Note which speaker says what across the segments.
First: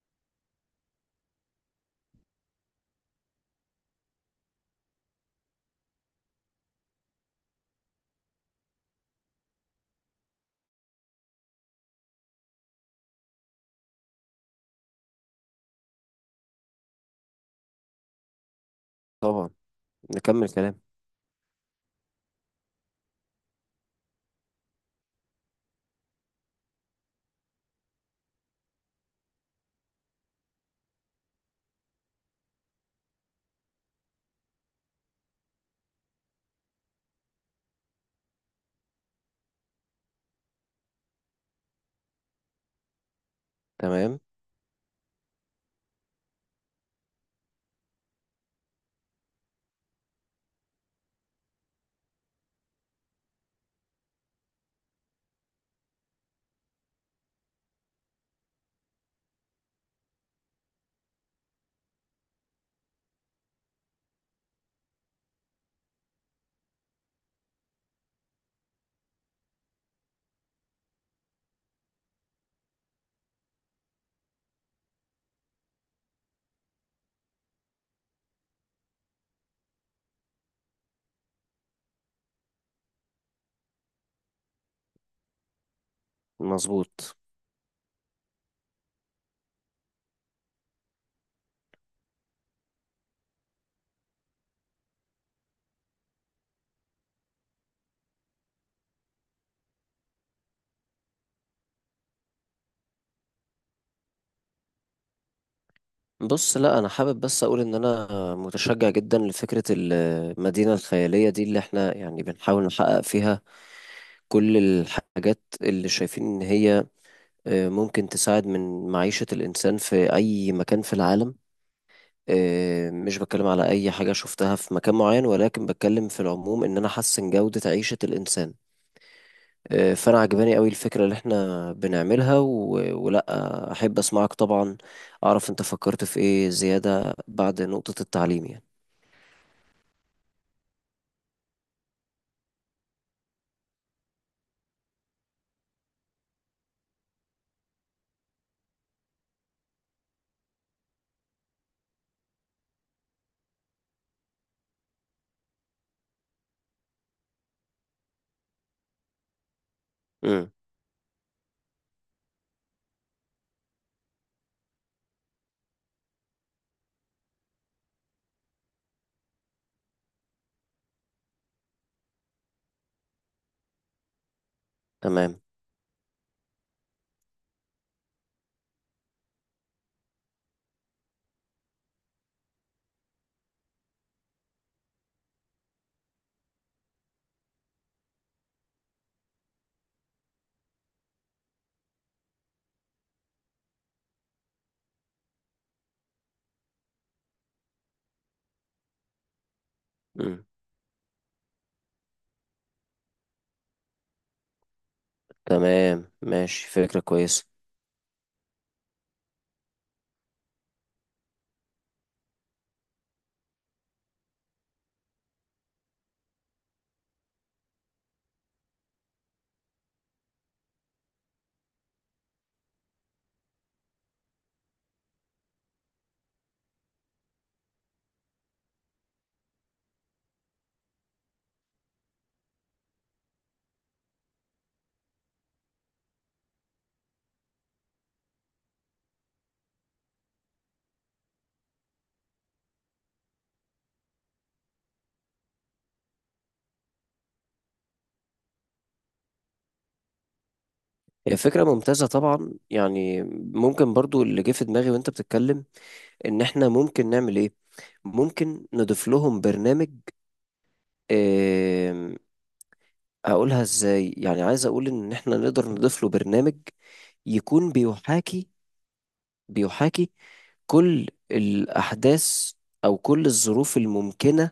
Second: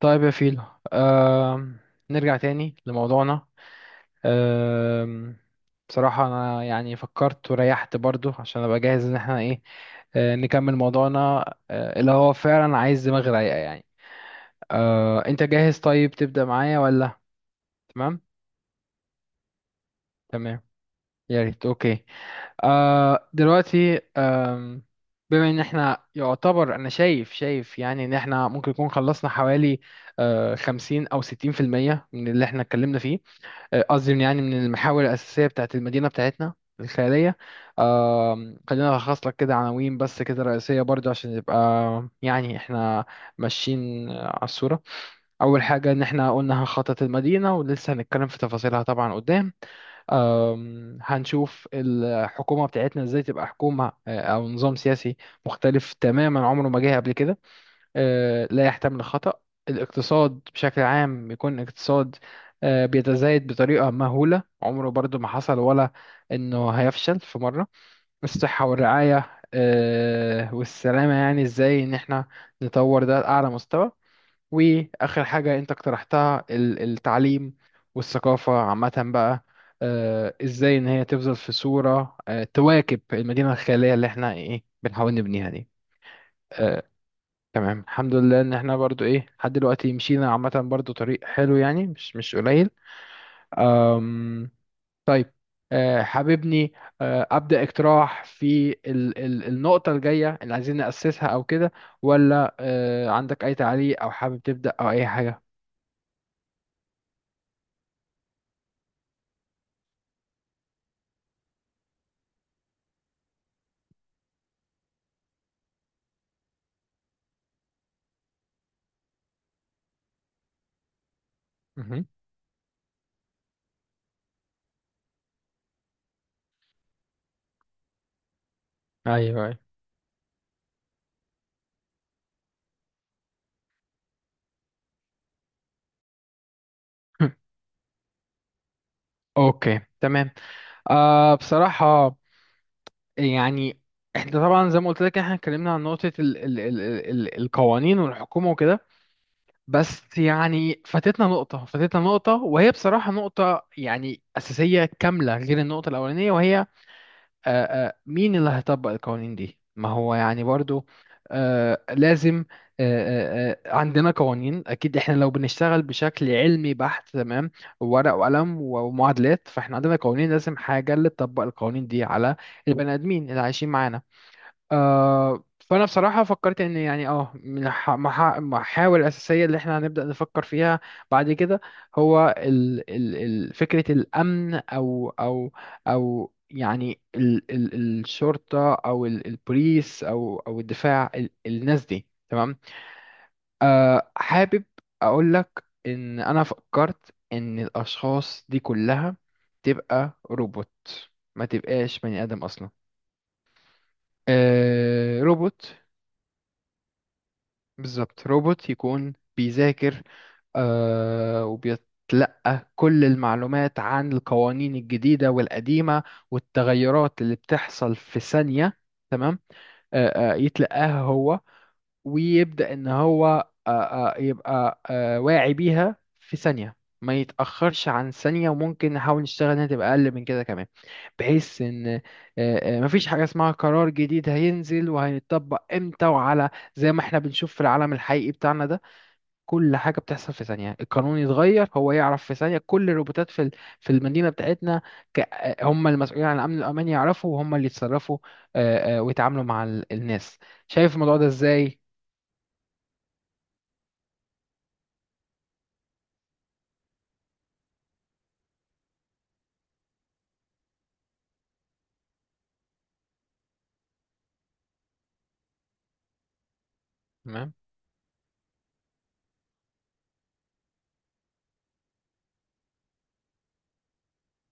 Speaker 1: طيب يا فيلو. آم، نرجع تاني لموضوعنا. آم، بصراحة أنا يعني فكرت وريحت برضو عشان أبقى جاهز إن احنا إيه، نكمل موضوعنا، اللي هو فعلا عايز دماغ رايقة يعني. أنت جاهز طيب، تبدأ معايا ولا؟ تمام.
Speaker 2: طبعا. نكمل
Speaker 1: تمام،
Speaker 2: كلام.
Speaker 1: يا ريت. أوكي. دلوقتي بما إن احنا يعتبر أنا شايف، يعني إن احنا ممكن نكون خلصنا حوالي 50 أو 60% من اللي احنا اتكلمنا فيه. قصدي يعني من المحاور الأساسية بتاعت المدينة بتاعتنا الخيالية. خلينا ألخص لك كده عناوين بس كده رئيسية برضو عشان يبقى يعني احنا ماشيين
Speaker 2: تمام.
Speaker 1: على الصورة. أول حاجة إن احنا قلنا هنخطط المدينة ولسه هنتكلم في تفاصيلها طبعا قدام. هنشوف الحكومة بتاعتنا إزاي تبقى حكومة، أو نظام سياسي مختلف تماما عمره ما جه قبل كده، لا يحتمل الخطأ. الاقتصاد بشكل عام يكون اقتصاد بيتزايد بطريقة مهولة، عمره برضو ما حصل، ولا إنه هيفشل في مرة. الصحة والرعاية والسلامة، يعني إزاي إن إحنا نطور ده لأعلى مستوى. وآخر حاجة أنت اقترحتها التعليم والثقافة عامة بقى، إزاي إن هي تفضل في صورة تواكب المدينة الخيالية اللي إحنا إيه بنحاول نبنيها دي. آه،
Speaker 2: مظبوط.
Speaker 1: تمام، الحمد لله ان احنا برضو ايه لحد دلوقتي مشينا عامة برضو طريق حلو، يعني مش قليل. أم طيب. حاببني ابدأ اقتراح في ال النقطة الجاية اللي عايزين نأسسها او كده؟ ولا عندك اي تعليق، او حابب تبدأ، او اي حاجة؟
Speaker 2: بص، لا انا حابب بس اقول ان انا متشجع جدا لفكرة المدينة الخيالية دي اللي احنا يعني بنحاول نحقق فيها كل الحاجات اللي شايفين ان هي ممكن تساعد من معيشة الانسان في اي مكان في العالم.
Speaker 1: مهم.
Speaker 2: مش بتكلم على اي حاجة شفتها في مكان معين، ولكن بتكلم في العموم ان انا احسن جودة عيشة الانسان.
Speaker 1: ايوه، ايوه.
Speaker 2: فانا عجباني قوي الفكره اللي احنا بنعملها ولا. احب اسمعك طبعا. اعرف انت فكرت في ايه زياده بعد نقطه التعليم يعني.
Speaker 1: اوكي، تمام. بصراحة يعني احنا طبعا زي ما قلت لك، احنا اتكلمنا عن نقطة ال القوانين والحكومة وكده. بس يعني فاتتنا نقطة، وهي بصراحة نقطة يعني أساسية كاملة غير النقطة الأولانية، وهي مين اللي هيطبق القوانين دي؟ ما هو يعني
Speaker 2: امم.
Speaker 1: برضو لازم عندنا قوانين، أكيد إحنا لو بنشتغل بشكل علمي بحت تمام، ورق وقلم ومعادلات، فإحنا عندنا قوانين، لازم حاجة اللي تطبق القوانين دي على البني آدمين اللي عايشين معانا.
Speaker 2: تمام.
Speaker 1: فانا بصراحه فكرت ان يعني من المحاور الاساسيه اللي احنا هنبدا نفكر فيها بعد كده هو ال ال ال فكره الامن، او يعني ال ال الشرطه، او البوليس، او الدفاع، الناس دي. تمام. حابب اقول لك ان انا فكرت ان الاشخاص دي كلها تبقى
Speaker 2: امم.
Speaker 1: روبوت، ما تبقاش بني ادم اصلا، روبوت.
Speaker 2: تمام، ماشي، فكره كويسه.
Speaker 1: بالظبط. روبوت يكون بيذاكر، وبيتلقى كل المعلومات عن القوانين الجديدة والقديمة والتغيرات اللي بتحصل في ثانية. تمام. يتلقاها هو ويبدأ إن هو يبقى واعي بيها في ثانية، ما يتأخرش عن ثانية، وممكن نحاول نشتغل إنها تبقى أقل من كده كمان. بحيث إن مفيش حاجة اسمها قرار جديد هينزل وهيتطبق إمتى وعلى، زي ما إحنا بنشوف في العالم الحقيقي بتاعنا ده. كل حاجة بتحصل في ثانية، القانون يتغير، هو يعرف في ثانية. كل الروبوتات في في المدينة بتاعتنا، هم المسؤولين عن الأمن الأمان، يعرفوا وهم اللي يتصرفوا ويتعاملوا مع الناس. شايف الموضوع ده
Speaker 2: هي فكره
Speaker 1: إزاي؟
Speaker 2: ممتازه طبعا، يعني ممكن برضو اللي جه في دماغي وانت بتتكلم ان احنا ممكن نعمل ايه. ممكن نضيف لهم برنامج. آم، هقولها ازاي، يعني عايز اقول ان احنا نقدر نضيف له برنامج
Speaker 1: تمام.
Speaker 2: يكون بيحاكي كل الأحداث أو كل الظروف الممكنة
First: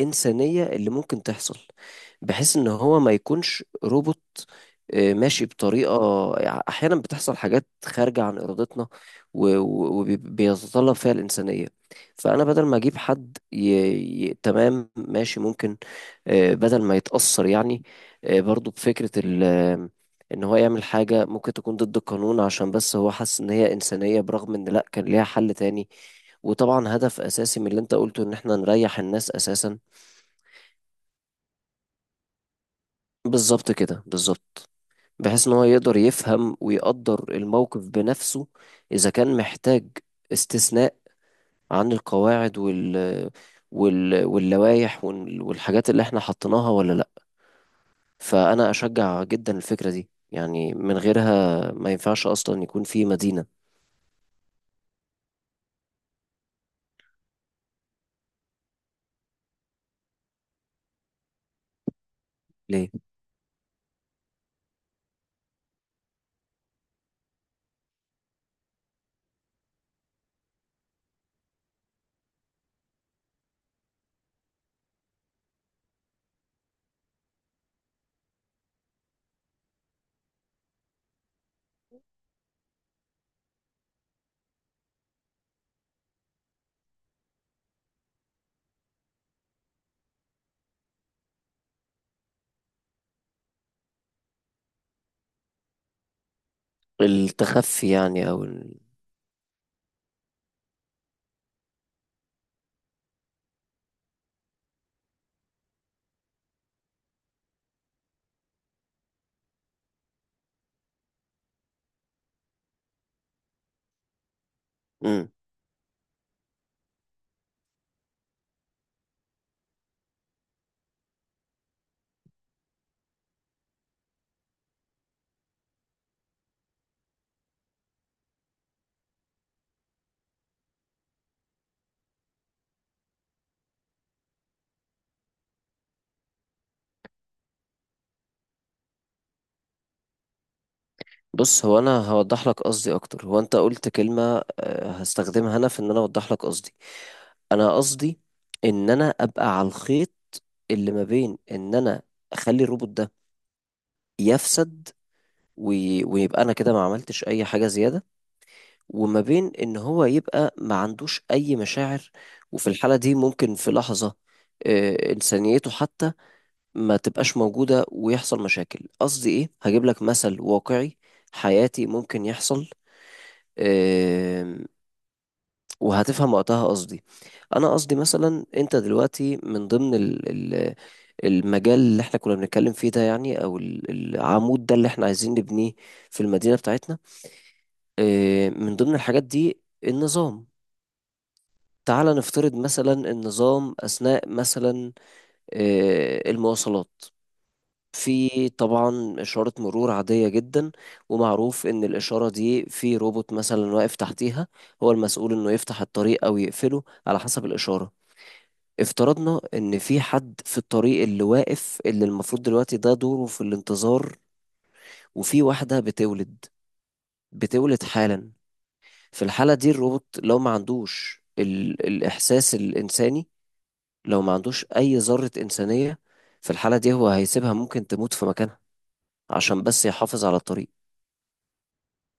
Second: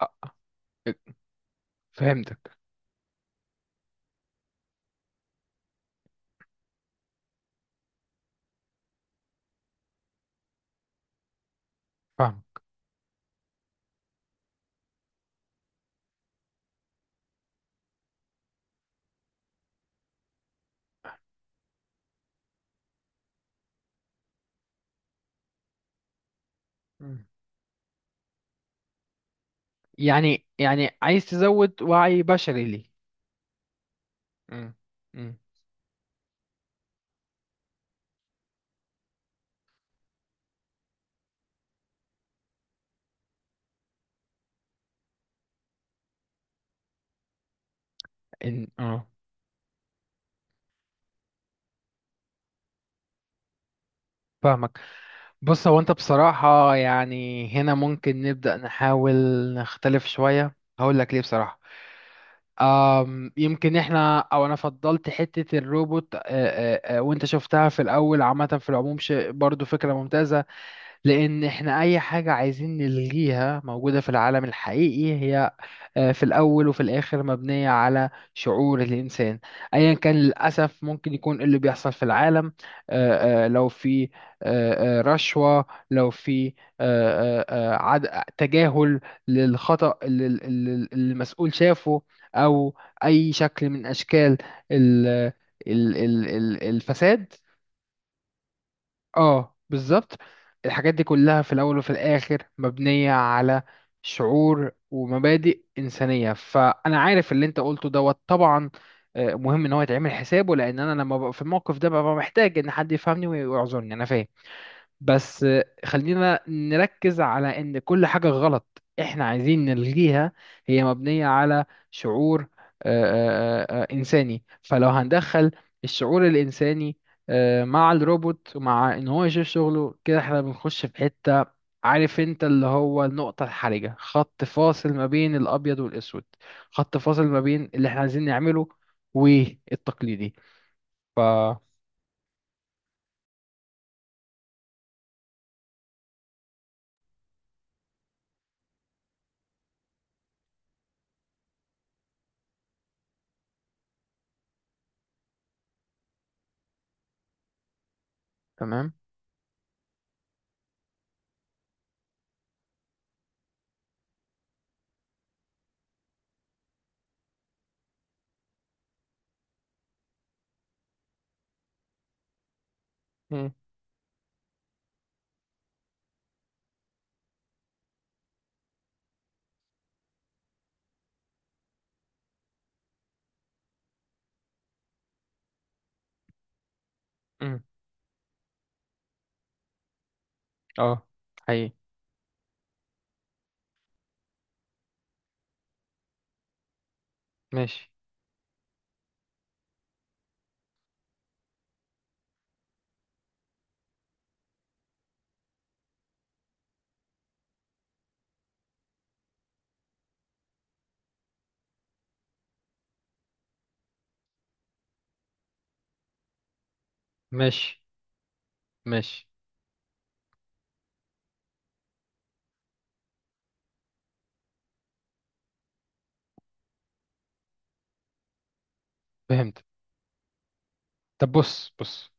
Speaker 1: آه،
Speaker 2: اللي ممكن تحصل،
Speaker 1: فهمتك،
Speaker 2: بحيث إن هو ما يكونش روبوت ماشي بطريقة، يعني أحيانا بتحصل حاجات خارجة عن إرادتنا وبيتطلب فيها الإنسانية.
Speaker 1: فاهم.
Speaker 2: فأنا بدل ما أجيب حد تمام، ماشي، ممكن. بدل ما يتأثر يعني برضو بفكرة ال... آه، إن هو يعمل حاجة ممكن تكون ضد القانون عشان بس هو حس إن هي إنسانية، برغم إن لأ كان ليها حل تاني. وطبعا هدف
Speaker 1: مم.
Speaker 2: اساسي من اللي انت قلته ان احنا نريح الناس اساسا.
Speaker 1: يعني عايز تزود وعي بشري ليه.
Speaker 2: بالظبط كده بالظبط.
Speaker 1: مم. مم.
Speaker 2: بحيث ان هو يقدر يفهم ويقدر الموقف بنفسه، اذا كان محتاج استثناء عن القواعد واللوائح والحاجات اللي احنا حطيناها، ولا لا.
Speaker 1: إن
Speaker 2: فانا اشجع جدا الفكرة دي، يعني من غيرها ما ينفعش اصلا يكون في مدينة.
Speaker 1: فاهمك. بص، هو انت بصراحة يعني هنا ممكن نبدأ نحاول نختلف شوية، هقول لك ليه بصراحة.
Speaker 2: ليه؟
Speaker 1: يمكن احنا او انا فضلت حتة الروبوت، وانت شفتها في الاول عامة، في العموم شيء برضو فكرة ممتازة. لان احنا اي حاجة عايزين نلغيها موجودة في العالم الحقيقي هي في الأول وفي الآخر مبنية على شعور الإنسان أيا كان. للأسف ممكن يكون اللي بيحصل في العالم لو في رشوة، لو في آه، آه، تجاهل للخطأ اللي المسؤول شافه، أو أي شكل من أشكال ال- الفساد.
Speaker 2: التخفي يعني، او
Speaker 1: اه، بالظبط. الحاجات دي كلها في الاول وفي الاخر مبنية على شعور ومبادئ انسانية. فانا عارف اللي انت قلته دوت طبعا، مهم ان هو يتعمل حسابه، لان انا لما ببقى في الموقف ده ببقى محتاج ان حد يفهمني ويعذرني، انا فاهم.
Speaker 2: ال...
Speaker 1: بس خلينا نركز على ان كل حاجة غلط احنا عايزين نلغيها هي مبنية على شعور آه، انساني. فلو هندخل الشعور الانساني مع الروبوت، ومع ان هو يشوف شغله كده احنا بنخش في حتة، عارف انت اللي هو النقطة الحرجة، خط فاصل ما بين الابيض والاسود، خط فاصل ما بين اللي احنا عايزين نعمله والتقليدي. ف
Speaker 2: بص، هو انا هوضح لك قصدي اكتر. هو انت قلت كلمة هستخدمها انا في ان انا اوضح لك قصدي. انا قصدي ان انا ابقى على الخيط اللي ما بين ان انا اخلي الروبوت ده يفسد ويبقى انا كده ما عملتش اي حاجة زيادة،
Speaker 1: تمام.
Speaker 2: وما بين ان هو يبقى ما عندوش اي مشاعر، وفي الحالة دي ممكن في لحظة انسانيته حتى ما تبقاش موجودة ويحصل مشاكل. قصدي ايه، هجيب لك مثل واقعي حياتي ممكن يحصل
Speaker 1: مم.
Speaker 2: وهتفهم وقتها قصدي. انا قصدي مثلا انت دلوقتي من ضمن ال ال المجال اللي احنا كنا بنتكلم فيه ده، يعني او العمود ده اللي احنا عايزين نبنيه في المدينة بتاعتنا.
Speaker 1: مم.
Speaker 2: من ضمن الحاجات دي النظام.
Speaker 1: اه، حقيقي.
Speaker 2: تعال نفترض مثلا النظام أثناء مثلا المواصلات.
Speaker 1: ماشي.
Speaker 2: في طبعا إشارة مرور عادية جدا، ومعروف إن الإشارة دي في روبوت مثلا واقف تحتيها، هو المسؤول إنه يفتح الطريق أو يقفله على حسب الإشارة. افترضنا ان في حد في الطريق اللي واقف، اللي المفروض دلوقتي ده دوره في الانتظار، وفي واحدة بتولد،
Speaker 1: ماشي.
Speaker 2: بتولد حالا. في
Speaker 1: ماشي.
Speaker 2: الحالة دي الروبوت لو ما عندوش الإحساس الإنساني، لو ما عندوش أي ذرة إنسانية، في الحالة دي هو هيسيبها ممكن تموت في مكانها
Speaker 1: فهمت.
Speaker 2: عشان بس يحافظ على الطريق.
Speaker 1: طب بص، بص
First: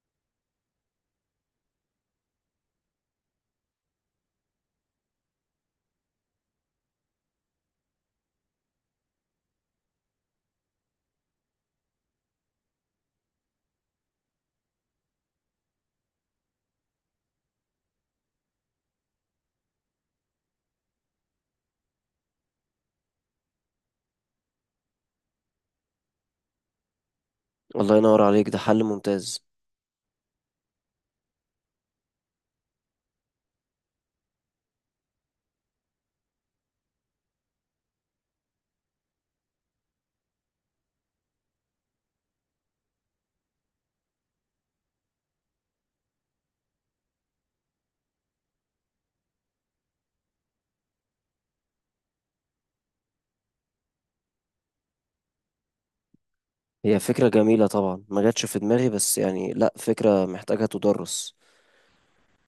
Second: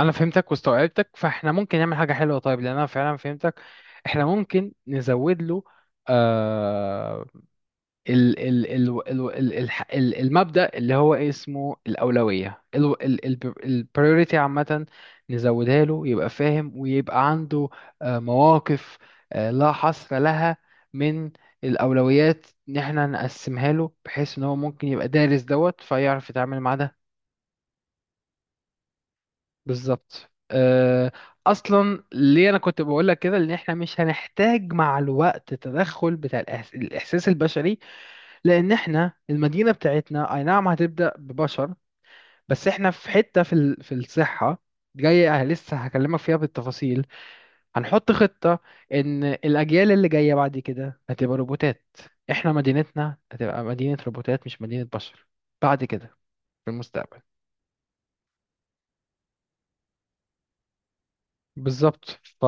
Speaker 1: انا فهمتك واستوعبتك، فاحنا ممكن نعمل حاجه حلوه طيب، لان انا فعلا فهمتك. احنا ممكن نزود له آه ال ال ال ال ال الح- ال المبدا اللي هو إيه اسمه، الاولويه، ال ال ال البريوريتي عامه، نزودها له يبقى فاهم ويبقى عنده مواقف لا حصر لها من الأولويات، إن إحنا نقسمها له بحيث إن هو ممكن يبقى دارس دوت فيعرف يتعامل مع ده.
Speaker 2: الله ينور عليك، ده حل ممتاز.
Speaker 1: بالظبط. اصلا ليه انا كنت بقول لك كده، ان احنا مش هنحتاج مع الوقت تدخل بتاع الاحساس البشري، لان احنا المدينه بتاعتنا اي نعم هتبدا ببشر، بس احنا في حته في في الصحه جايه لسه هكلمك فيها بالتفاصيل، هنحط خطه ان الاجيال اللي جايه بعد كده هتبقى روبوتات. احنا مدينتنا هتبقى مدينه روبوتات مش مدينه بشر بعد كده، في
Speaker 2: هي
Speaker 1: المستقبل.
Speaker 2: فكرة جميلة طبعا، ما جاتش في دماغي، بس يعني لا فكرة محتاجة تدرس.
Speaker 1: بالظبط.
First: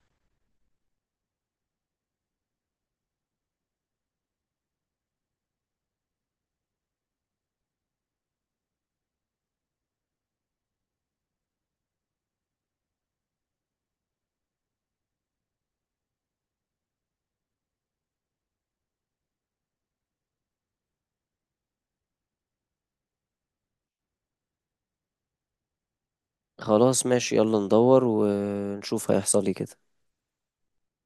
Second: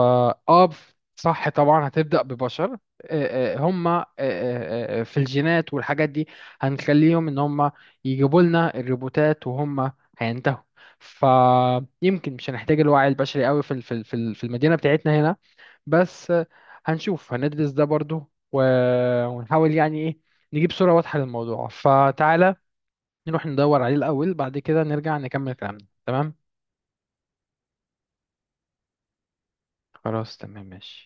Speaker 1: اه، صح. طبعا هتبدأ ببشر، هم في الجينات والحاجات دي هنخليهم ان هم يجيبوا لنا الروبوتات، وهم هينتهوا. فيمكن مش هنحتاج الوعي البشري قوي في في المدينة بتاعتنا هنا. بس هنشوف هندرس ده برضو، ونحاول يعني ايه، نجيب صورة واضحة للموضوع. فتعالى نروح ندور عليه الأول، بعد كده نرجع نكمل كلامنا. تمام.
Speaker 2: خلاص ماشي، يلا ندور ونشوف هيحصل ايه كده.
Speaker 1: خلاص، تمام، ماشي.